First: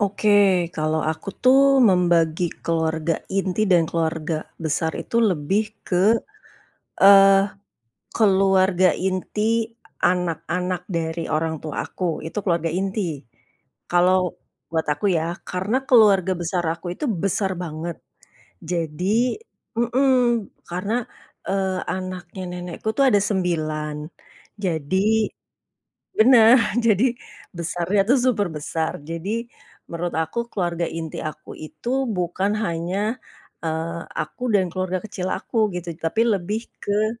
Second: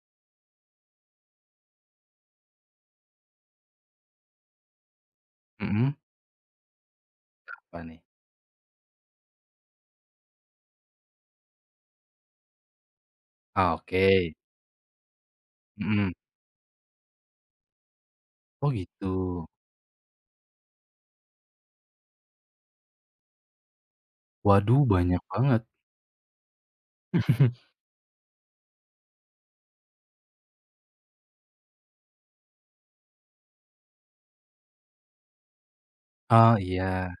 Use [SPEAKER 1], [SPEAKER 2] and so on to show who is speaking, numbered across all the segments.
[SPEAKER 1] Oke, kalau aku tuh membagi keluarga inti dan keluarga besar itu lebih
[SPEAKER 2] Mhm?
[SPEAKER 1] ke, eee,
[SPEAKER 2] Apa nih?
[SPEAKER 1] keluarga inti anak-anak dari orang tua aku itu keluarga inti,
[SPEAKER 2] Ah,
[SPEAKER 1] kalau,
[SPEAKER 2] oke.
[SPEAKER 1] buat aku ya karena
[SPEAKER 2] Mhm.
[SPEAKER 1] keluarga besar aku itu besar banget,
[SPEAKER 2] Oh
[SPEAKER 1] jadi
[SPEAKER 2] gitu?
[SPEAKER 1] mhm, karena, eee, anaknya nenekku itu ada 9
[SPEAKER 2] Waduh,
[SPEAKER 1] jadi
[SPEAKER 2] banyak banget.
[SPEAKER 1] benar jadi besarnya tuh super besar jadi, menurut aku keluarga inti aku itu bukan hanya, eee, aku dan keluarga kecil aku gitu tapi
[SPEAKER 2] Oh
[SPEAKER 1] lebih ke
[SPEAKER 2] iya.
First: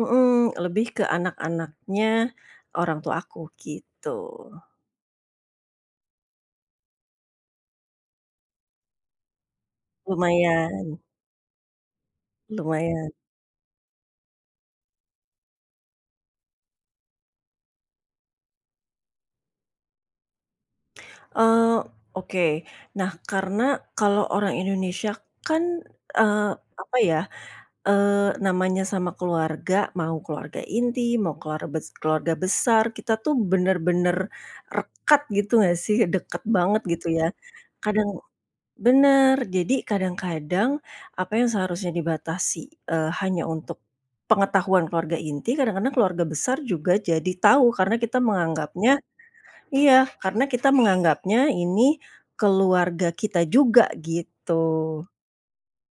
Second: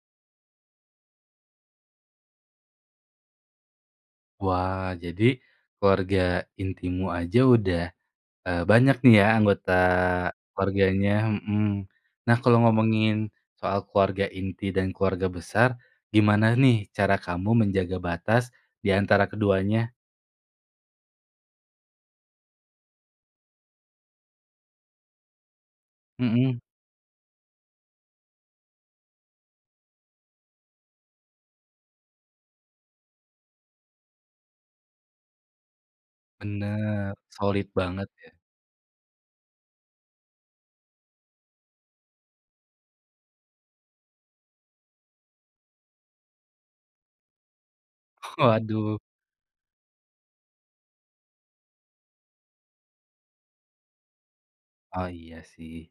[SPEAKER 1] mhm, lebih ke anak-anaknya orang tua aku gitu.
[SPEAKER 2] Wah jadi, keluarga intimu aja udah, eee, banyak nih ya anggota
[SPEAKER 1] Lumayan.
[SPEAKER 2] keluarganya, mhm. Nah kalau
[SPEAKER 1] Lumayan.
[SPEAKER 2] ngomongin, soal keluarga inti dan keluarga besar, gimana nih cara kamu menjaga batas diantara keduanya?
[SPEAKER 1] Eee, oke nah karena kalo orang Indonesia kan, eee,
[SPEAKER 2] Mhm.
[SPEAKER 1] apa ya, eee, namanya sama keluarga, mau keluarga inti, mau keluar bes keluarga besar kita tuh benar-benar, rekat gitu gak sih, dekat banget gitu
[SPEAKER 2] Bener
[SPEAKER 1] ya,
[SPEAKER 2] solid banget
[SPEAKER 1] kadang
[SPEAKER 2] ya.
[SPEAKER 1] benar jadi kadang-kadang apa yang seharusnya dibatasi, eee, hanya untuk, pengetahuan keluarga inti, kadang-kadang keluarga besar juga jadi tahu karena kita menganggapnya
[SPEAKER 2] Waduh.
[SPEAKER 1] iya karena kita menganggapnya ini keluarga kita juga
[SPEAKER 2] Oh
[SPEAKER 1] gitu.
[SPEAKER 2] iya sih.